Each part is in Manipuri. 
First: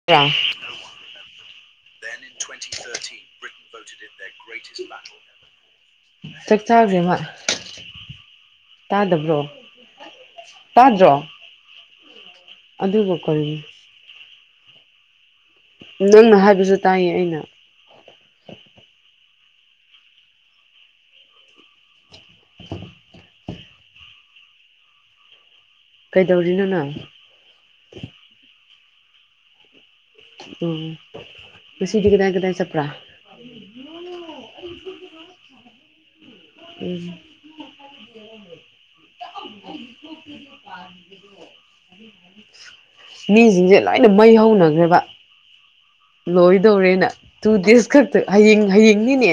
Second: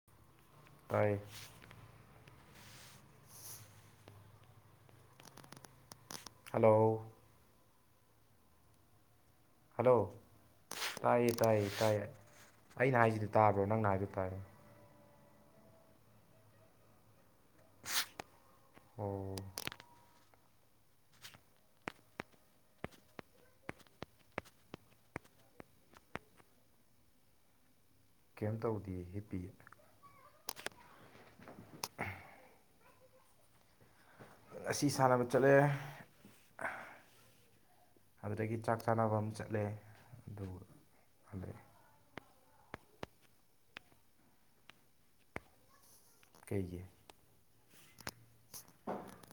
꯭ [unintelligible] ꯇꯥꯏ [unintelligible] ꯆꯥꯛ ꯆꯥꯒꯔꯦ ꯍꯜꯂꯣ ꯃꯥ ꯇꯥꯗꯕ꯭ꯔꯣ ꯍꯜꯂꯣ ꯇꯥꯗ꯭ꯔꯣ ꯇꯥꯏꯌꯦ ꯇꯥꯏꯌꯦ ꯇꯥꯏꯌꯦ ꯑꯩꯅ ꯑꯗꯨꯕꯨ ꯍꯥꯏꯁꯤꯗꯤ ꯀꯔꯤꯅꯣ ꯇꯥꯕ꯭ꯔꯣ ꯅꯪꯅ ꯍꯥꯏꯕꯗꯨ ꯇꯥꯏꯌꯦ ꯅꯪꯅ ꯍꯥꯏꯕꯁꯨ ꯇꯥꯏꯌꯦ ꯑꯩꯅ ꯑꯣ [inaudible] ꯀꯩꯗꯧꯔꯤꯅꯣ ꯅꯪ ꯀꯩꯝꯇꯧꯗꯦ ꯍꯤꯞꯄꯤꯌꯦ ꯎꯝ ꯉꯁꯤꯗꯤ ꯀꯗꯥꯏ ꯀꯗꯥꯏ ꯆꯠꯄ꯭ꯔꯥ [inaudible] ꯉꯁꯤ ꯁꯥꯟꯅꯕ ꯆꯠꯂꯦ ꯎꯝ ꯑꯗꯨꯗꯒꯤ ꯆꯥꯛ ꯆꯥꯅꯕ ꯑꯃ ꯆꯠꯂꯦ ꯑꯗꯨ ꯍꯟꯂꯛꯑꯦ [inaudible] ꯃꯤꯁꯤꯡꯁꯦ ꯂꯣꯏꯅ ꯃꯩ ꯍꯧꯅꯈ꯭ꯔꯦꯕ ꯀꯩꯒꯤ ꯂꯣꯏꯗꯧꯔꯦꯅ ꯇꯨ ꯗꯦꯁ ꯈꯛꯇ ꯍꯌꯦꯡ ꯍꯌꯦꯡꯅꯤꯅꯦ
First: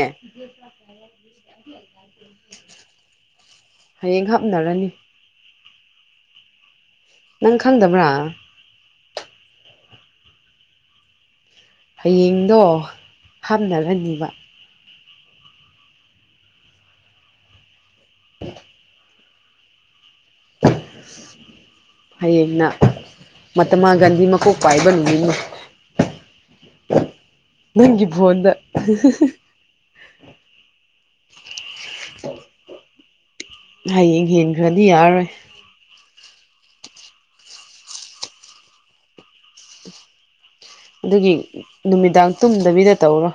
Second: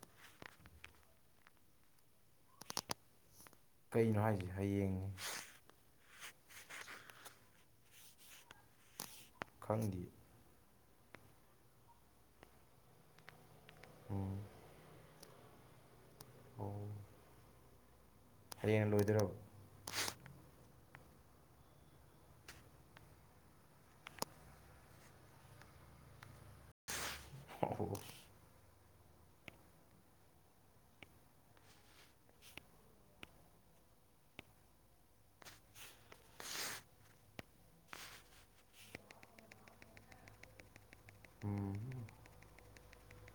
ꯀꯩꯅꯣ ꯍꯌꯦꯡ ꯍꯥꯏꯁꯦ ꯍꯥꯞꯅꯔꯅꯤ ꯍꯌꯦꯡꯅꯤ ꯅꯪ ꯈꯪꯗꯕ꯭ꯔꯥ ꯈꯪꯗꯤꯌꯦ ꯍꯌꯦꯡꯗꯣ ꯍꯥꯟꯅꯔꯅꯤꯕꯥ ꯎꯝ ꯑꯣ ꯍꯌꯦꯡ ꯂꯣꯏꯗꯣꯏꯔꯕ ꯍꯌꯦꯡꯅ ꯃꯍꯥꯇꯃꯥ ꯒꯥꯟꯙꯤ ꯃꯀꯣꯛ ꯄꯥꯏꯕ ꯅꯨꯃꯤꯠꯅꯤ [unintelligible] ꯑꯣ ꯅꯪꯒꯤ ꯐꯣꯟꯗ [unintelligible] ꯍꯌꯦꯡ ꯍꯦꯟꯈ꯭ꯔꯗꯤ ꯌꯥꯔꯔꯣꯏ ꯑꯗꯨꯒꯤ ꯎꯝ ꯅꯨꯃꯤꯗꯥꯡ ꯇꯨꯝꯗꯕꯤꯗ ꯇꯧꯔꯣ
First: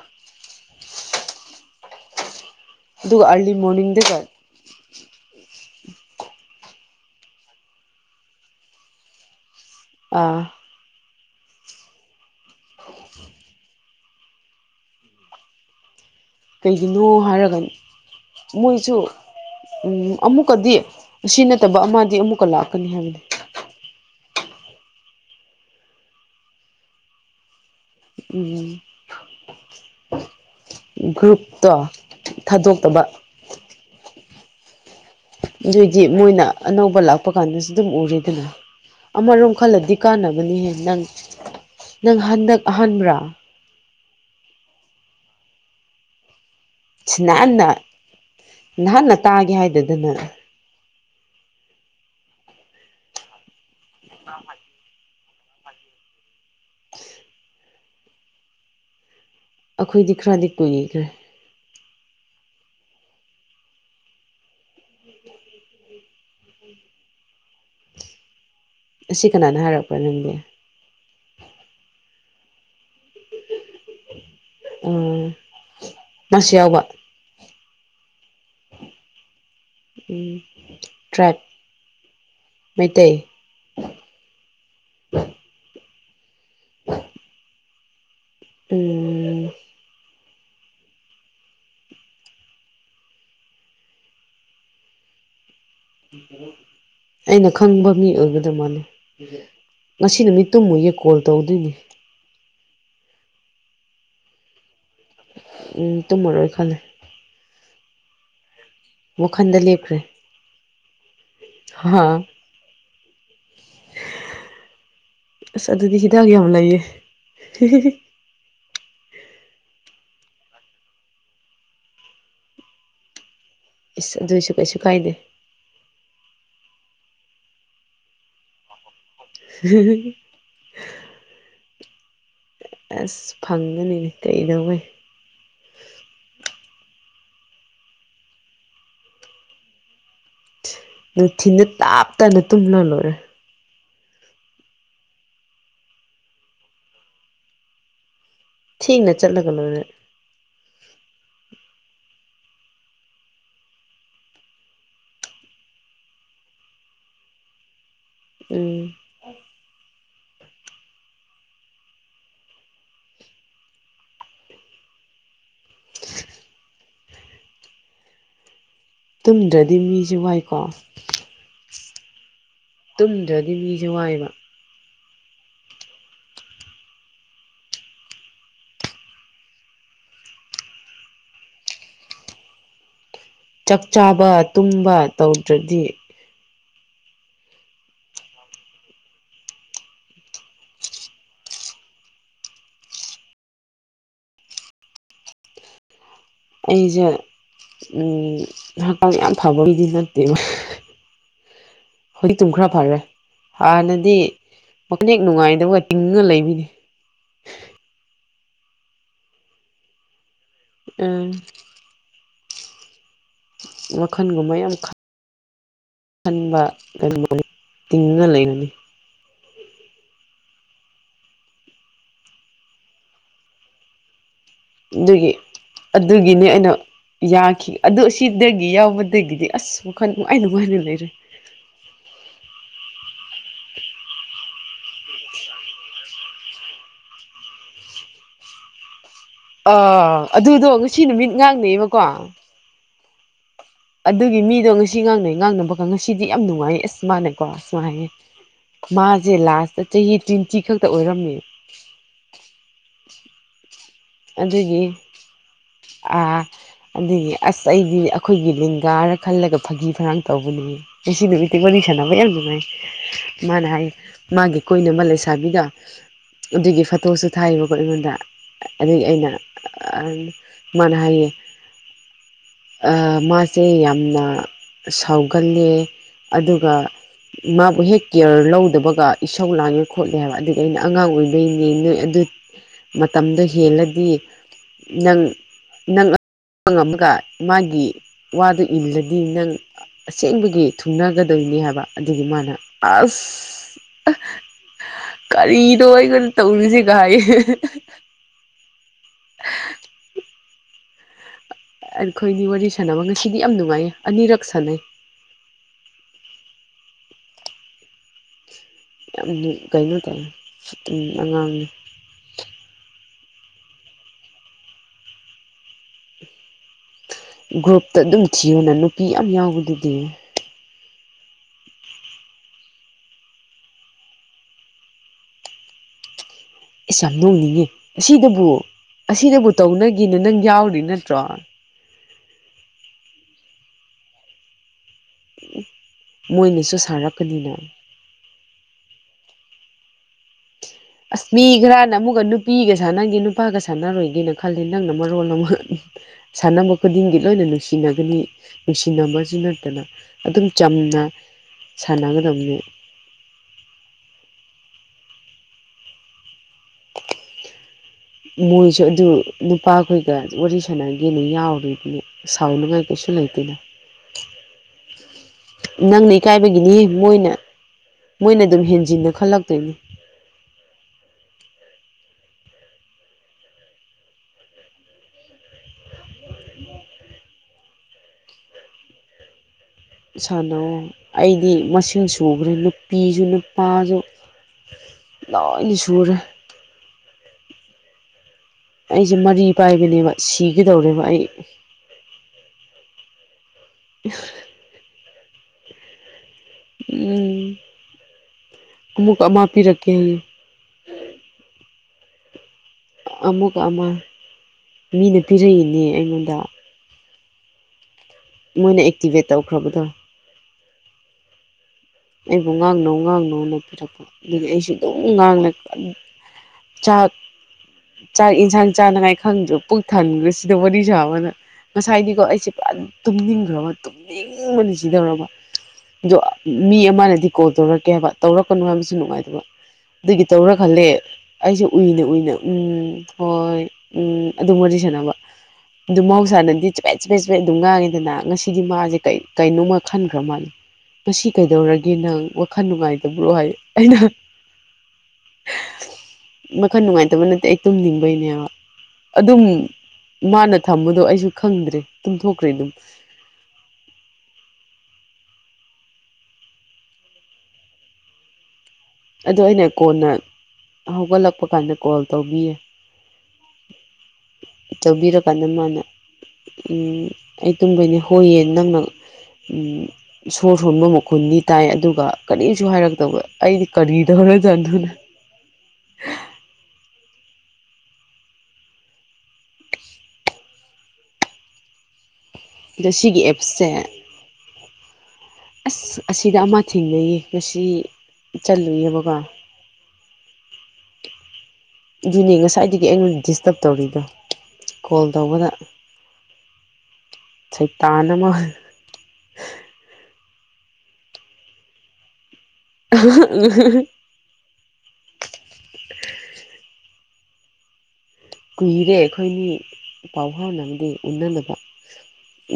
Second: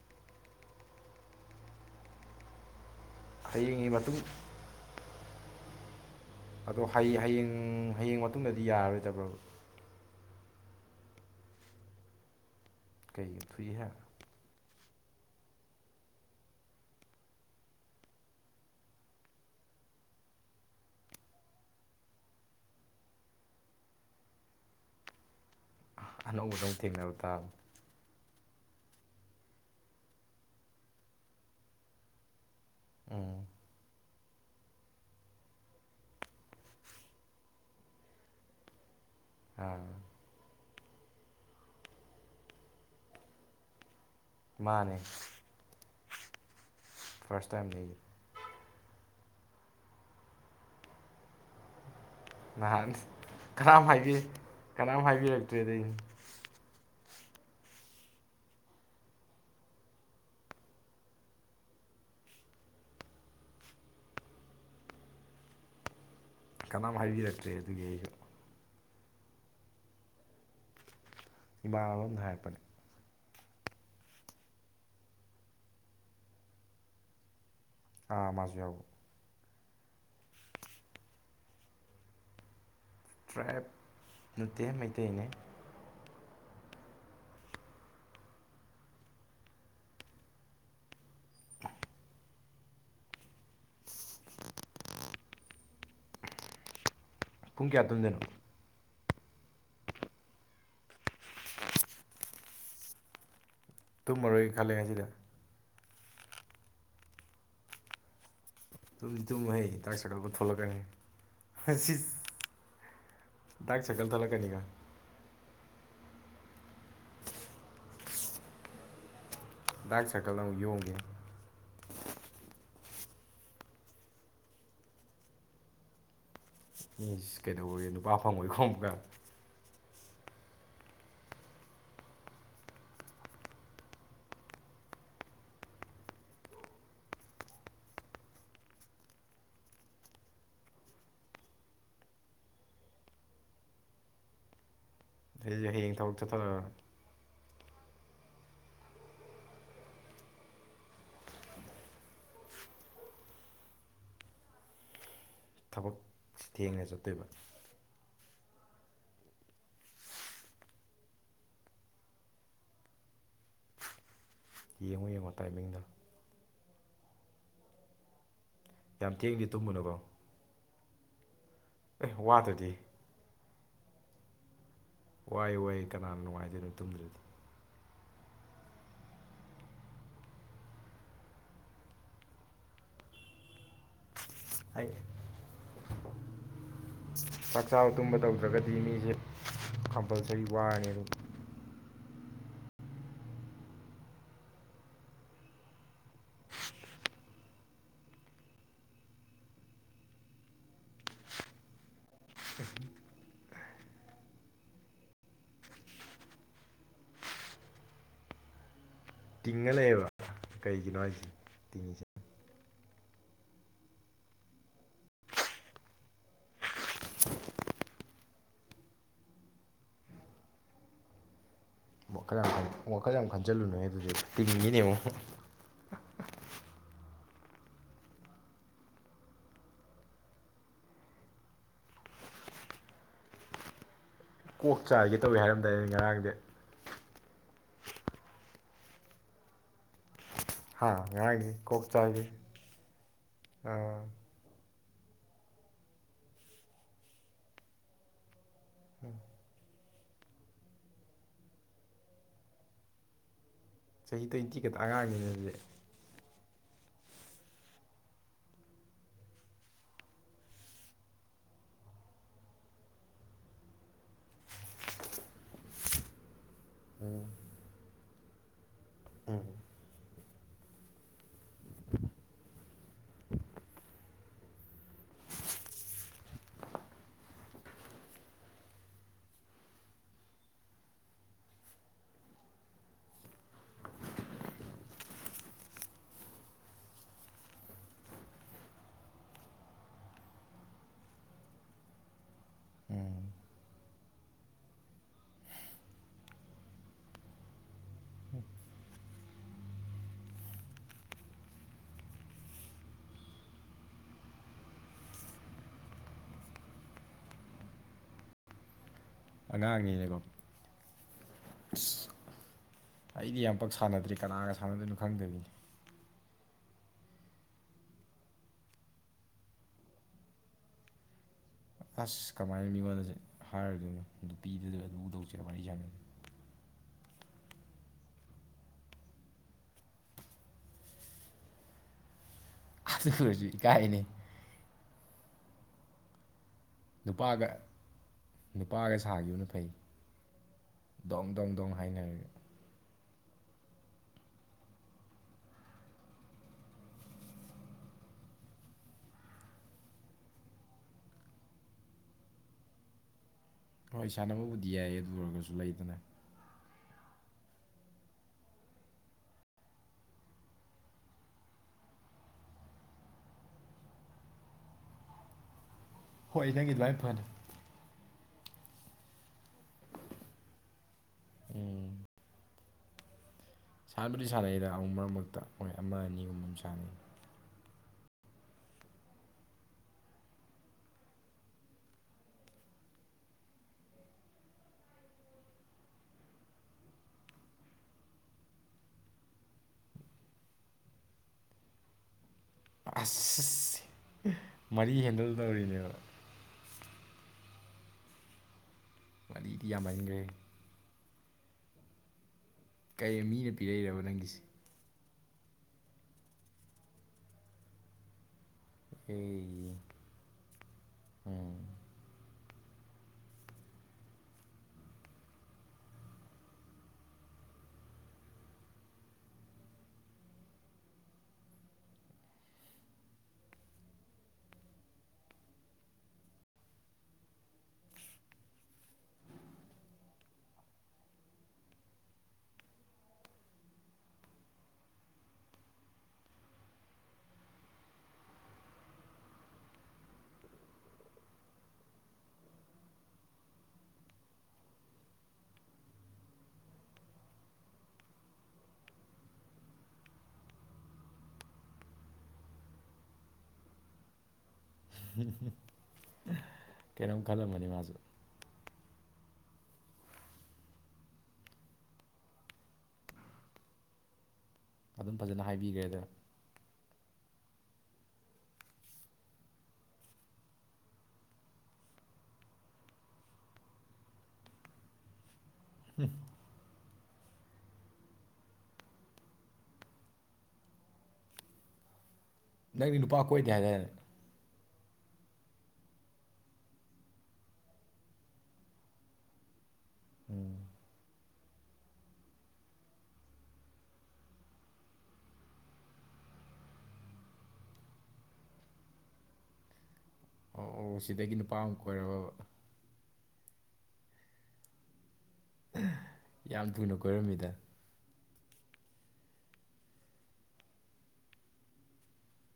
ꯑꯗꯨꯒ ꯑꯥꯔꯂꯤ ꯍꯌꯦꯡꯒꯤ ꯃꯣꯔꯅꯤꯡꯗꯒ ꯃꯇꯨꯡ [inaudible] ꯑꯗꯣ ꯍꯌꯦꯡ ꯍꯌꯦꯡ ꯃꯇꯨꯡꯗꯗꯤ ꯌꯥꯔꯔꯣꯏꯗꯕ꯭ꯔꯕ ꯑꯥ ꯀꯩꯒꯤ ꯊꯨꯏꯍꯦ ꯀꯩꯒꯤꯅꯣ ꯍꯥꯏꯔꯒ ꯃꯣꯏꯁꯨ ꯎꯝ ꯑꯃꯨꯛꯀꯗꯤ ꯁꯤ ꯅꯠꯇꯕ ꯑꯃꯗꯤ ꯑꯃꯨꯛꯀ ꯂꯥꯛꯀꯅꯤ ꯍꯥꯏꯕꯅꯤ ꯑꯅꯧꯕꯗ ꯑꯃꯨꯛ ꯊꯦꯡꯅꯕ ꯇꯥꯕꯅꯤ ꯎꯝ ꯒꯔ꯭ꯨꯞꯇꯣ ꯊꯥꯗꯣꯛ ꯎꯝ ꯑꯗꯨꯑꯣꯏꯗꯤ ꯃꯣꯏꯅ ꯑꯅꯧꯕ ꯂꯥꯛꯄ ꯀꯥꯟꯗꯁꯨ ꯑꯗꯨꯝ ꯎꯔꯦꯗꯅ ꯑꯃꯔꯣꯝ ꯑꯥ ꯈꯜꯂꯗꯤ ꯀꯥꯟꯅꯕꯅꯤꯍꯦ ꯅꯪ ꯅꯪ ꯍꯟꯗꯛ ꯑꯍꯥꯟꯕ꯭ꯔꯥ ꯃꯥꯅꯦ ꯐꯥꯔꯁ ꯅꯍꯥꯟꯅ ꯇꯥꯏꯝꯅꯦ ꯑꯩꯁꯨ ꯅꯍꯥꯟꯅ ꯇꯥꯒꯦ ꯍꯥꯏꯗꯗꯅ꯫ ꯅꯍꯥꯟ ꯀꯅꯥꯝ ꯍꯥꯏꯕꯤ ꯀꯅꯥꯝ ꯍꯥꯏꯕꯤꯔꯛꯇ꯭ꯔꯦꯅꯦ ꯑꯩ ꯑꯩꯈꯣꯏꯗꯤ ꯈꯔꯗꯤ ꯀꯨꯏꯈ꯭ꯔꯦ꯫ ꯎꯝ ꯀꯅꯥꯝ ꯍꯥꯏꯕꯤꯔꯛꯇ꯭ꯔꯦ ꯑꯗꯨꯒꯤ ꯑꯩꯖꯨ ꯑꯁꯤ ꯀꯅꯥꯅ ꯍꯥꯏꯔꯛꯄꯔ꯭ ꯅꯪꯗꯤ ꯏꯃꯥꯟꯅꯕ ꯑꯃꯅ ꯍꯥꯏꯔꯛꯄꯅꯤ ꯎꯝ ꯃꯥꯁꯨ ꯌꯥꯎꯕ ꯑ ꯃꯖꯨ ꯌꯥꯎꯕ ꯎꯝ ꯇ꯭ꯔꯥꯏꯕ ꯃꯩꯇꯩ ꯇ꯭ꯔꯥꯏꯕ ꯅꯠꯇꯦ ꯃꯩꯇꯩꯅꯦ꯫ INAUDIBLE ꯎꯝ꯫ ꯎꯝ꯫ ꯑꯩꯅ ꯄꯨꯡ ꯀꯌꯥ ꯈꯪꯕ ꯃꯤ ꯇꯨꯝꯗꯣꯏꯅꯣ ꯑꯣꯏꯒꯗ ꯃꯥꯜꯂꯦ ꯉꯁꯤ ꯅꯨꯃꯤꯠ ꯇꯨꯝꯃꯣꯏꯌꯦ ꯀꯣꯜ ꯇꯧꯗꯣꯏꯅꯤ꯫ ꯇꯨꯝꯃꯔꯣꯏꯒꯦ ꯈꯜꯂꯦ ꯉꯁꯤꯗꯤ꯫ ꯎꯝ ꯇꯨꯝꯃꯔꯣꯏ ꯈꯜꯂꯦ꯫ ꯇꯨꯨꯝꯗꯤ ꯇꯨꯝꯃꯨ ꯋꯥꯈꯟꯗ ꯍꯦ ꯗꯥꯛ ꯂꯦꯞꯈ꯭ꯔꯦ ꯁ꯭ꯔꯀꯜ ꯃꯨꯛ ꯊꯣꯛꯂꯛꯀꯅꯤ ꯍꯥ [unintelligible] ꯗꯥꯛ ꯁ꯭ꯔꯀꯜ ꯊꯣꯔꯛꯀꯅꯤꯀꯣ꯫ ꯑꯁ ꯑꯗꯨꯗꯤ ꯍꯤꯗꯥꯛ ꯌꯥꯝ ꯂꯩꯏꯌꯦ [unintelligible] ꯗꯥꯥꯛꯛ ꯁ꯭ꯔꯀꯜꯅ ꯑꯃꯨꯛ ꯌꯣꯝꯅꯤ꯫ ꯏꯁ ꯑꯗꯨꯏꯁꯨ ꯀꯩꯁꯨ ꯀꯥꯏꯗꯦ꯫ ꯏꯁ ꯀꯩꯗꯧꯕꯒꯤ ꯅꯨꯄꯥ ꯐꯪꯉꯣꯏꯀꯣ ꯑꯃꯨꯛꯀ꯫ [unintelligible] ꯑꯁ ꯐꯪꯒꯅꯤꯅꯦ ꯀꯩꯗꯧꯕꯩ ꯅꯨꯡꯊꯤꯟꯗ ꯇꯞ ꯇꯥꯟꯅ ꯇꯨꯝꯂ ꯂꯣꯏꯔꯦ꯫ ꯑꯗꯨꯗꯤ ꯍꯌꯦꯡ ꯊꯕꯛ ꯆꯠꯊꯣꯛꯔꯔꯣꯏ꯫ ꯊꯦꯡꯅ ꯆꯠꯂꯒ ꯂꯣꯏꯔꯦ꯫ ꯊꯕꯛ ꯊꯦꯡꯅ ꯆꯠꯇꯣꯏꯕ꯫ ꯎꯝ꯫ ꯌꯦꯡꯉꯣ ꯌꯦꯡꯉꯣ ꯇꯥꯏꯃꯤꯡꯗꯣ꯫ ꯌꯥꯝ ꯊꯦꯡꯅꯗꯤ ꯇꯨꯝꯗ꯭ꯔꯗꯤ ꯇꯨꯝꯃꯨꯅꯨꯀꯣ ꯃꯤꯖꯦ ꯋꯥꯏꯀꯣ꯫ ꯑꯦ ꯋꯥꯗ꯭ꯔꯗꯤ꯫ ꯇꯨꯝꯗ꯭ꯔꯗꯤ ꯃꯤꯖꯦ ꯋꯥꯏꯌꯦꯕ꯫ ꯋꯥꯏ ꯋꯥꯏ ꯀꯅꯥꯅ ꯅꯨꯡꯉꯥꯏꯗꯣꯏꯅꯣ ꯇꯨꯝꯗ꯭ꯔꯗꯤ꯫ ꯆꯥꯛ ꯆꯥꯕ ꯇꯨꯝꯕ ꯇꯧꯗ꯭ꯔꯗꯤ ꯆꯥꯛꯆꯥ ꯇꯨꯝꯕ ꯇꯧꯗ꯭ꯔꯒꯗꯤ ꯃꯤꯁꯦ ꯀꯝꯄꯜꯁꯔꯤ ꯋꯥꯔꯅꯤ ꯑꯗꯨꯝ ꯑꯩꯁꯦ ꯎꯝ ꯍꯛꯀꯥꯝ ꯌꯥꯝ ꯐꯕ ꯃꯤꯗꯤ ꯅꯠꯇꯦꯅꯦ꯫ ꯍꯧꯖꯤꯛꯇꯨꯝ ꯈꯔ ꯐꯥꯔꯦ꯫ ꯍꯥꯟꯅꯗꯤ [unintelligible] ꯅꯨꯡꯉꯥꯏꯗꯕꯒ ꯇꯤꯡꯉ ꯂꯩꯕꯅꯤ꯫ ꯇꯤꯡꯉ ꯂꯩꯌꯦꯕ ꯀꯩꯒꯤꯅꯣ ꯍꯥꯏꯖꯦ ꯎꯝ ꯇꯤꯡꯉꯤꯁꯦ꯫ ꯋꯥꯈꯟꯒꯨꯝꯕ ꯌꯥꯝ ꯈꯟ ꯈꯟꯕ ꯑꯗꯨꯗꯨꯅ [unintelligible] ꯇꯤꯡꯉ ꯂꯩꯕꯅꯤ꯫ ꯋꯥꯈꯜ ꯌꯥꯝ ꯋꯥꯈꯜ ꯌꯥꯝ ꯈꯟꯖꯜꯂꯨꯅꯨꯍꯦ ꯑꯗꯨꯗꯤ ꯇꯤꯡꯒꯤꯅꯤ ꯑꯗꯨꯒꯤ ꯑꯗꯨꯒꯤꯅꯤ ꯑꯩꯅ ꯌꯥꯈꯤ ꯑꯗꯨ ꯑꯁꯤꯗꯒꯤ ꯌꯥꯎꯕꯗꯒꯤꯗꯤ ꯑꯁ ꯋꯥꯈꯜ ꯅꯨꯡꯉꯥꯏ ꯅꯨꯡꯉꯥꯏꯅ ꯂꯩꯔꯦ꯫ ꯀꯣꯛ ꯆꯥꯏꯒꯦ ꯇꯧꯏ ꯍꯥꯏꯔꯝꯗꯥꯏ ꯉꯔꯥꯡꯗꯤ꯫ ꯑꯥ ꯑꯗꯨꯗꯣ ꯍꯥ ꯉꯁꯤ ꯅꯨꯃꯤꯠ ꯉꯔꯥꯡꯗꯤ ꯀꯣꯛ ꯉꯥꯡꯅꯩꯕꯀꯣ ꯆꯥꯏꯒꯦ ꯑꯥ ꯑꯗꯨꯒꯤ ꯃꯤꯗꯣ ꯉꯁꯤ ꯉꯥꯡꯅꯩ ꯉꯥꯡꯅꯕꯒ ꯉꯁꯤꯗꯤ ꯌꯥꯝ ꯅꯨꯡꯉꯥꯏꯌꯦ ꯑꯁ ꯃꯥꯅꯀꯣ ꯑꯁꯨꯃꯥꯏꯌꯦ ꯃꯥꯁꯦ ꯂꯥꯁꯇ ꯆꯍꯤ ꯇ꯭ꯋꯦꯟꯇꯤ ꯈꯛꯇ ꯑꯣꯏꯔꯝꯃꯤꯅꯦ ꯆꯍꯤ ꯇ꯭ꯋꯦꯟꯇꯤꯈꯛꯇ ꯑꯗꯨꯒꯤ ꯑꯉꯥꯡꯅꯤꯅꯦ ꯑꯗꯨꯗꯤ ꯑꯥ ꯑꯗꯨꯒꯤ ꯑꯁ ꯑꯩꯗꯤ ꯑꯩꯈꯣꯏꯒꯤ ꯂꯤꯡꯒꯥꯔ ꯈꯜꯂꯒ ꯐꯥꯒꯤ ꯐꯔꯥꯡ ꯇꯧꯕꯅꯤ ꯉꯁꯤ ꯅꯨꯃꯤꯠꯇꯤ ꯋꯥꯔꯤ ꯁꯥꯟꯅꯕ ꯌꯥꯝ ꯅꯨꯡꯉꯥꯏ ꯃꯥꯅ ꯍꯥꯏ ꯃꯥꯒꯤ ꯀꯣꯏꯅꯕ ꯂꯩꯁꯥꯕꯤꯗꯣ ꯑꯗꯨꯒꯤ ꯐꯣꯇꯣꯁꯨ ꯊꯥꯏꯌꯦꯕꯀꯣ ꯑꯩꯉꯣꯟꯗ ꯑꯗꯨꯏ ꯑꯩꯅ ꯑꯥ ꯃꯥꯅ ꯍꯥꯏꯌꯦ꯫ ꯃꯥꯁꯦ ꯌꯥꯝꯅ ꯁꯥꯎꯒꯜꯂꯤ ꯑꯗꯨꯒ ꯃꯥꯕꯨ ꯍꯦꯛ ꯀꯦꯌꯔ ꯂꯧꯗꯕꯒ ꯏꯁꯧ ꯂꯥꯡꯉꯦ ꯈꯣꯠꯂꯦ ꯍꯥꯏꯕ ꯑꯗꯨꯗꯤ ꯑꯩꯅ ꯑꯉꯥꯡ ꯑꯣꯏꯕꯩꯅꯦ ꯅꯣꯏ ꯑꯗꯨ ꯃꯇꯝꯗꯣ ꯍꯦꯜꯂꯗꯤ ꯅꯪ ꯅꯪ ꯉꯝꯃꯒ ꯃꯥꯒꯤ ꯋꯥꯗꯨ ꯏꯜꯂꯗꯤ ꯅꯪ ꯑꯁꯦꯡꯕꯒꯤ ꯊꯨꯡꯅꯒꯗꯕꯅꯤ ꯍꯥꯏꯕ ꯑꯗꯨꯒꯤ ꯃꯥꯅ ꯑꯁ [unintelligible] ꯀꯔꯤꯅꯣ ꯑꯩꯉꯣꯟꯗ ꯇꯧꯔꯤꯖꯦꯒꯥ ꯍꯥꯏꯌꯦ [unintelligible] ꯑꯩꯈꯣꯏꯅꯤ ꯋꯥꯔꯤ ꯁꯥꯟꯅꯕ ꯉꯁꯤꯗꯤ ꯌꯥꯝ ꯅꯨꯡꯉꯥꯏꯌꯦ ꯑꯅꯤꯔꯛ ꯁꯥꯅꯩ ꯌꯥꯝ ꯀꯩꯅꯣ ꯑꯉꯥꯡꯅꯤꯅꯀꯣ ꯇꯥꯏ ꯑꯉꯥꯡꯅꯤ ꯑꯩꯗꯤ ꯌꯥꯝ ꯄꯛ ꯁꯥꯟꯅꯗ꯭ꯔꯦ ꯀꯅꯥꯒ ꯁꯥꯟꯅꯗꯣꯏꯅꯣ ꯈꯪꯗꯕꯤꯅꯤ ꯒ꯭ꯔꯨꯞꯇ ꯑꯗꯨꯝ ꯊꯤꯌꯨꯅ ꯅꯨꯄꯤ ꯌꯥꯝ ꯌꯥꯎꯕꯗꯨꯗꯤ ꯑꯁ ꯀꯃꯥꯏꯅ ꯃꯤꯉꯣꯟꯗ ꯍꯥꯏꯔꯗꯣꯏꯅꯣ ꯅꯨꯄꯤꯗꯨꯗ ꯑꯗꯨꯗꯧꯁꯦ ꯋꯥꯔꯤ ꯁꯥꯟꯅ ꯑꯁ ꯌꯥꯝ ꯅꯣꯡꯅꯤꯡꯉꯦ ꯑꯁꯤꯗꯕꯨ ꯑꯁꯤꯗꯕꯨ ꯇꯧꯅꯒꯤꯅ ꯅꯪ ꯌꯥꯎꯔꯤ ꯅꯠꯇ꯭ꯔꯣ [unintelligible] ꯏꯀꯥꯏꯅꯦ ꯃꯣꯏꯅꯁꯨꯨ ꯅꯨꯄꯥꯒ ꯅꯨꯄꯥꯒ ꯁꯥꯈꯤꯕꯅ ꯐꯩ ꯑꯁ ꯗꯣꯡ ꯃꯤ ꯗꯣꯡ ꯗꯣꯡ ꯈꯔꯅ ꯑꯃꯨꯛꯀ ꯍꯥꯏꯅꯔꯒ ꯅꯨ ꯅꯨꯄꯤꯒ ꯁꯥꯟꯅꯒꯦ ꯅꯨꯄꯥꯒ ꯁꯥꯟꯅꯔꯣꯏꯒꯦꯅ ꯈꯜꯂꯤ ꯅꯪꯅ ꯃꯔꯣꯜ ꯑꯃ ꯁꯥꯟꯅꯕ ꯈꯨꯗꯤꯡꯒꯤ ꯂꯣꯏꯅ ꯅꯨꯡꯁꯤꯅꯒꯅꯤ ꯅꯨꯡꯁꯤꯅꯕꯁꯨ ꯅꯠꯇꯅ ꯑꯗꯨꯝ ꯆꯝꯅ ꯁꯥꯟꯅꯒꯗꯕꯅꯤ ꯍꯣꯏ ꯁꯥꯟꯅꯕꯕꯨꯗꯤ ꯌꯥꯏ ꯑꯗꯨ ꯑꯣꯏꯔꯒꯁꯨ ꯂꯩꯗꯅ [unintelligible] ꯃꯣꯏꯁꯨ ꯑꯗꯨ ꯅꯨꯄꯥꯈꯣꯏꯒ ꯋꯥꯔꯤ ꯁꯥꯟꯅꯒꯦꯅ ꯌꯥꯎꯔꯤꯗꯨꯅꯦ ꯁꯥꯎꯅꯨ ꯉꯥꯏ ꯀꯁꯨ ꯂꯩꯇꯅ [unintelligible] ꯅꯪꯅ ꯍꯣꯏ ꯅꯪꯒꯤ ꯏꯀꯥꯏꯕꯒꯤꯅꯤ ꯑꯗꯨꯃꯥꯏꯅ ꯐꯅꯤ ꯃꯣꯏꯅ ꯃꯣꯏꯅ ꯑꯗꯨꯝ ꯍꯦꯟꯖꯤꯟꯅ ꯈꯜꯂꯛꯇꯣꯏꯅꯤ ꯎꯝ ꯁꯥꯟꯅꯕꯗꯤ ꯁꯥꯟꯅꯩꯗ ꯑꯃꯨꯛ ꯃꯔꯛ ꯃꯔꯛꯇ ꯃꯣꯏ ꯑꯃ ꯑꯅꯤꯒꯨꯝꯕ ꯑꯃ ꯁꯥꯟꯅꯩ ꯁꯥꯟꯅꯧ ꯑꯩꯗꯤ ꯃꯁꯤꯡ ꯁꯨꯈ꯭ꯔꯦ ꯅꯨꯄꯤꯁꯨ ꯅꯨꯄꯥꯁꯨ ꯂꯣꯏꯅꯤ ꯁꯨꯔꯦ ꯑꯩꯁꯦ ꯃꯔꯤ ꯄꯥꯏꯕꯅꯦꯕ ꯁꯤꯒꯗꯧꯔꯦꯕ ꯑꯩ ꯑ [unintelligible] ꯃꯔꯤ ꯍꯦꯟꯗꯜ ꯇꯧꯔꯤꯅꯦꯕ ꯎꯝ ꯑꯃꯨꯀ ꯃꯥꯄꯤ ꯃꯔꯤꯗꯤ ꯔꯈꯦ ꯍꯥꯏꯦ ꯌꯥꯝꯃꯟꯈ꯭ꯔꯦ ꯀꯩ ꯃꯤꯅ ꯑꯃꯨꯛꯀ ꯑꯃ ꯄꯤꯔꯛꯏꯔꯕ ꯅꯪꯒꯤꯁꯦ ꯃꯤꯅ ꯄꯤꯔꯛꯏꯅꯦ ꯑꯩꯉꯣꯟꯗ ꯃꯣꯏꯅ ꯑꯦꯛꯇꯤꯚꯦꯠ ꯑꯦ ꯇꯧꯈ꯭ꯔꯕꯗꯣ ꯎꯝ ꯑꯩꯕꯨ ꯉꯥꯡꯅꯧ ꯉꯥꯡꯅꯧꯅ ꯄꯤꯔꯛꯄ ꯑꯗꯒꯤ ꯑꯩꯁꯨ ꯑꯗꯨꯝ ꯉꯥꯡꯂꯛ ꯆꯥꯛ ꯆꯥꯛ ꯌꯦꯟꯁꯥꯡ ꯆꯥꯅꯉꯥꯏ ꯈꯪꯗ꯭ꯔ ꯄꯨꯛ ꯊꯟꯈ꯭ꯔꯦ ꯁꯤꯗ ꯋꯥꯔꯤ ꯁꯥꯕꯅ ꯉꯁꯥꯏꯗꯤꯀꯣ ꯑꯩꯁꯦ ꯄꯨꯔꯥ ꯇꯨꯝꯅꯤꯡꯈ꯭ꯔꯕ ꯇꯨꯝꯅꯤꯡꯕꯅꯤ ꯁꯤꯗꯧꯔꯕ ꯑꯗꯣ ꯃꯤ ꯑꯃꯅꯗꯤ ꯀꯣꯜ ꯇꯧꯔꯛꯀꯦ ꯍꯥꯏꯕ ꯇꯧꯔꯛꯀꯅꯨ ꯍꯥꯏꯕꯁꯨ ꯅꯨꯡꯉꯥꯏꯇꯕ ꯑꯗꯨꯒꯤ ꯇꯧꯔ ꯈꯜꯂꯦ ꯑꯩꯁꯨꯦ ꯎꯨꯏꯅ ꯎꯨꯏꯅ ꯎꯝ ꯍꯣꯏ ꯎꯝ ꯑꯗꯨꯝ ꯋꯥꯔꯤ ꯁꯅꯕ ꯑꯗꯨ ꯃꯍꯧꯁꯥꯅꯗꯤ ꯆꯨꯄꯦꯠ ꯆꯨꯄꯦꯠ ꯆꯨꯄꯦꯠ ꯑꯗꯨ ꯉꯥꯡꯉꯤꯗꯅ ꯉꯁꯤꯗꯤ ꯃꯥꯁꯦ ꯀꯩ ꯀꯩꯅꯣꯃ ꯈꯟꯈ꯭ꯔ ꯃꯥꯜꯂꯦ ꯉꯁꯤ ꯀꯩꯗꯧꯔꯒꯦ ꯅꯪ ꯋꯥꯈꯜ ꯅꯨꯡꯉꯥꯏꯇꯕ꯭ꯔꯣ ꯍꯥꯏ ꯑꯩꯅ [unintelligible] ꯃꯈꯟ ꯅꯨꯡꯉꯥꯏꯇꯕ ꯅꯠꯇꯦ ꯑꯩ ꯇꯨꯝꯅꯤꯡꯕꯒꯤꯅꯦꯕ ꯑꯗꯨꯝ ꯃꯥꯅ ꯊꯝꯕꯗꯣ ꯑꯩꯁꯨ ꯈꯪꯗ꯭ꯔꯦ ꯇꯨꯡꯊꯣꯛꯈ꯭ꯔꯦ ꯑꯗꯨꯝ ꯍꯝ ꯍꯨꯝ ꯀꯩꯅꯣꯝ ꯈꯜꯂꯝꯃꯅꯤ ꯃꯥꯁꯨ ꯑꯗꯣ ꯑꯩꯅ ꯀꯣꯟꯅ ꯍꯧꯒꯠꯂꯛꯄ ꯀꯥꯟꯗ ꯀꯣꯜ ꯇꯧꯕꯤꯌꯦ [unintelligible] ꯑꯗꯨꯝ ꯐꯖꯅ ꯆꯧꯕꯤꯔꯀꯥꯟꯗ ꯃꯥꯅ ꯍꯥꯏꯕꯤꯈ꯭ꯔꯦꯗ ꯑꯩ ꯇꯨꯝꯗꯣꯏꯅꯦ ꯍꯣꯏꯌꯦ ꯅꯪꯅ ꯁꯣꯔ ꯁꯣꯟꯕ ꯃꯈꯨꯟꯗꯤ ꯇꯥꯏ ꯑꯗꯨꯒ ꯀꯔꯤꯝꯁꯨ ꯍꯥꯏꯔꯛꯇꯕ ꯑꯩꯗꯤ ꯀꯅꯤꯗꯒ ꯆꯅꯦ ꯑꯗ ꯅꯪꯗꯤ ꯅꯨꯄꯥ ꯁꯤꯒꯤ ꯀꯣꯏꯗꯦ ꯍꯥꯏꯇꯥꯔꯦ ꯑꯦꯞꯁꯦ ꯑꯁ ꯑꯁꯤꯗ ꯑꯃ ꯊꯦꯡꯅꯩꯌꯦ ꯉꯁꯤ ꯆꯠꯂꯨꯏꯌꯦꯕꯀꯣ ꯎꯝ ꯑꯗꯨꯅꯦ ꯉꯁꯥꯏꯗꯒꯤ ꯑꯩꯉꯣꯟꯗ ꯗꯤꯁꯇꯔꯕ ꯇꯧꯔꯤꯗꯣ ꯀꯣꯜ ꯇꯧꯕꯗ ꯁꯩꯇꯥꯟ ꯑꯃ ꯑꯣ ꯑꯣ ꯁꯤꯗꯒꯤ ꯅꯨꯄꯥ ꯑꯃ ꯀꯣꯏꯔꯕ ꯎ ꯌꯥꯝ ꯊꯨꯅ ꯀꯣꯏꯔꯝꯃꯤꯗ ꯀꯨꯏꯔꯦ ꯑꯩꯈꯣꯏꯅꯤ ꯄꯥꯎꯍꯥꯎꯅꯕꯗꯤ ꯎꯅꯅꯕ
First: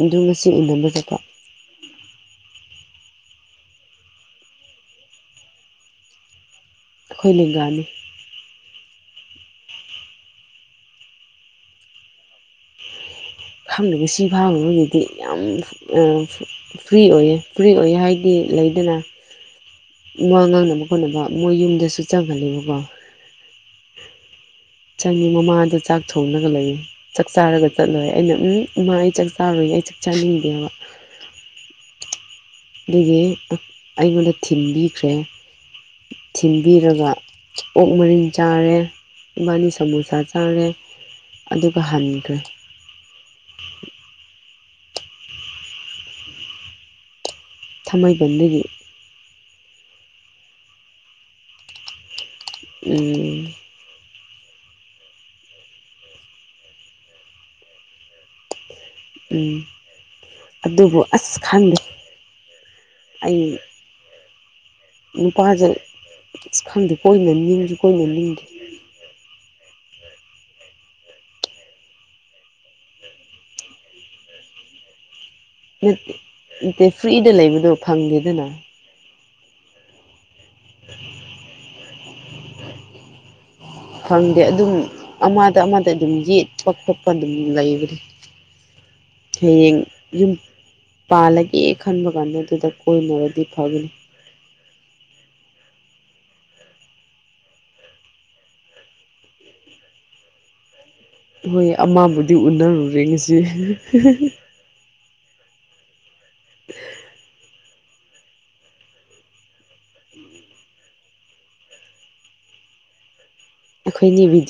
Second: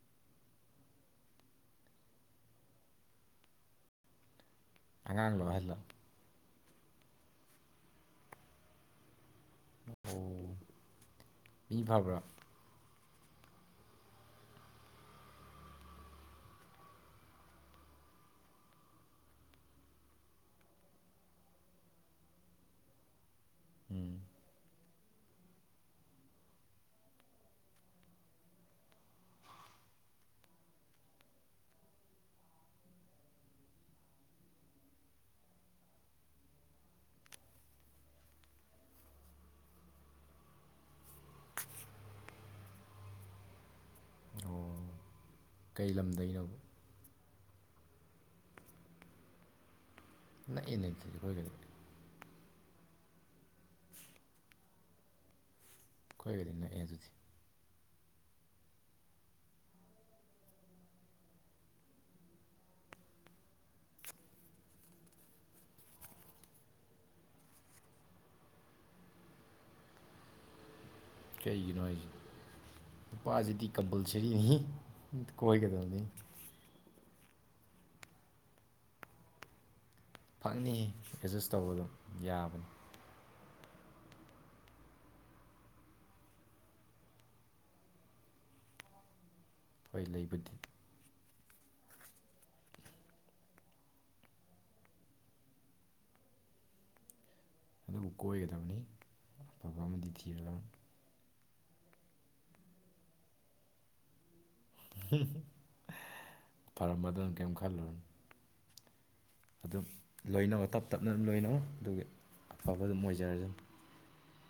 ꯑꯗꯨ ꯉꯁꯤ ꯏꯕꯖꯠꯄꯣ ꯑꯉꯥꯡ ꯂꯣ ꯍꯥꯏꯂ ꯑꯩꯈꯣꯏ ꯂꯦꯡꯒꯥꯅꯤ ꯑꯣ ꯃꯤ ꯐꯕ꯭ꯔꯥ ꯈꯪꯕ ꯁꯤ ꯐꯥꯕꯒꯤꯗꯤ ꯌꯥꯝ ꯐ꯭ꯔꯤ ꯑꯣꯏꯌꯦ ꯐ꯭ꯔꯤ ꯑꯣꯏꯌꯦ ꯍꯥꯏꯗꯤ ꯂꯩꯗꯅ ꯋꯥ ꯉꯥꯡꯅꯕ ꯈꯣꯠꯅꯕ ꯃꯣꯏ ꯌꯨꯝꯗꯁꯨ ꯆꯪꯍꯜꯂꯦꯕꯀꯣ ꯎꯝ ꯆꯪꯉꯤ ꯃꯃꯥꯗ ꯆꯥꯛ ꯊꯣꯡꯉꯒ ꯂꯩꯌꯦ ꯆꯥꯛ ꯆꯥꯔꯒ ꯆꯠꯂꯣꯏꯦ ꯑꯩꯅ ꯎꯝ ꯏꯃꯥ ꯑꯩ ꯆꯥꯛ ꯆꯥꯔꯣꯏꯏ ꯑꯩ ꯆꯥꯛ ꯆꯥꯅꯤꯡꯗꯦꯕ ꯑꯗꯨꯒꯤ ꯑꯩꯉꯣꯟꯗ ꯊꯤꯟꯕꯤꯈ꯭ꯔꯦ ꯊꯤꯟꯕꯤꯔꯒ ꯑꯣꯛ ꯃꯔꯤꯟ ꯆꯥꯔꯦ ꯏꯕꯥꯅꯤ ꯁꯃꯣꯁꯥ ꯆꯥꯔꯦ ꯑꯗꯨꯒ ꯍꯟꯈ꯭ꯔꯦ ꯑꯣ ꯀꯩ ꯂꯝꯗꯩꯅꯣꯕꯨ ꯊꯥꯡꯃꯩꯕꯟꯗꯒꯤ ꯅꯥꯛꯏ ꯅꯠꯇꯗꯤ ꯍꯣꯏꯒ ꯎꯝ ꯀꯣꯏꯒꯅꯤ ꯅꯑ ꯑꯗꯨꯗꯤ ꯎꯝ ꯑꯗꯨꯕꯨ ꯑꯁ ꯈꯪꯗꯦ ꯑꯩ ꯅꯨꯄꯥꯁꯦꯁ ꯈꯪꯗꯦ ꯀꯣꯏꯅ ꯅꯤꯡꯗ ꯀꯣꯏꯅ ꯂꯤꯡꯗꯦ ꯀꯔꯤꯅꯣ ꯄꯄꯥꯖꯤꯇꯤ ꯀꯝꯝꯕꯜ ꯆꯔꯤ ꯃꯤ ꯀꯣꯏ ꯀꯗꯝꯅꯤ ꯅꯠꯇꯦ ꯐ꯭ꯔꯤꯗ ꯂꯩꯕꯗꯣ ꯐꯪꯈꯤꯦꯗꯅ ꯐꯛꯅꯤ ꯑꯦꯗꯖꯁ ꯇꯧꯕꯗ ꯌꯥꯕꯅꯤ ꯐꯪꯗꯦ ꯑꯗꯨꯝ ꯑꯃꯗ ꯑꯃꯗ ꯑꯗꯨꯝ ꯌꯦꯠꯄ ꯈꯣꯠꯄ ꯑꯗꯨꯝ ꯂꯩꯕꯅꯤ [unintelligible] ꯍꯌꯦꯡ ꯍꯣꯏ ꯌꯨꯝ ꯂꯩꯕꯨꯗꯤ ꯄꯥꯜꯂꯒꯦ ꯈꯟꯕ ꯀꯥꯟꯗ ꯑꯗꯨꯗ ꯀꯣꯏꯅꯔꯗꯤ ꯐꯒꯅꯤ ꯑꯗꯨꯕꯨ ꯀꯣꯏꯒꯗꯕꯅꯤ ꯑꯐꯕ ꯑꯃꯗꯤ ꯊꯤꯒꯗꯝꯅꯤ꯫ ꯍꯣꯏ ꯑꯃꯕꯨꯗꯤ ꯎꯅꯔꯨꯔꯦ ꯉꯁꯤ ꯍꯥ ꯍꯥ ꯍꯥ꯫ ꯍꯨꯝ ꯐꯔꯝꯃꯗꯝ ꯀꯩꯝ ꯈꯜꯂꯨꯔꯅꯨ꯫ ꯑꯗꯨꯝ ꯂꯣꯏꯅꯃꯛ ꯇꯞ ꯇꯞꯅ ꯑꯗꯨꯝ ꯂꯣꯏꯅꯧ ꯑꯗꯨꯒꯤ ꯑꯐꯕ ꯑꯗꯨꯝ ꯑꯣꯏꯖꯔꯁꯅꯨ꯫ ꯑꯩꯈꯣꯏꯗꯤ ꯕꯤꯗꯤꯑꯣ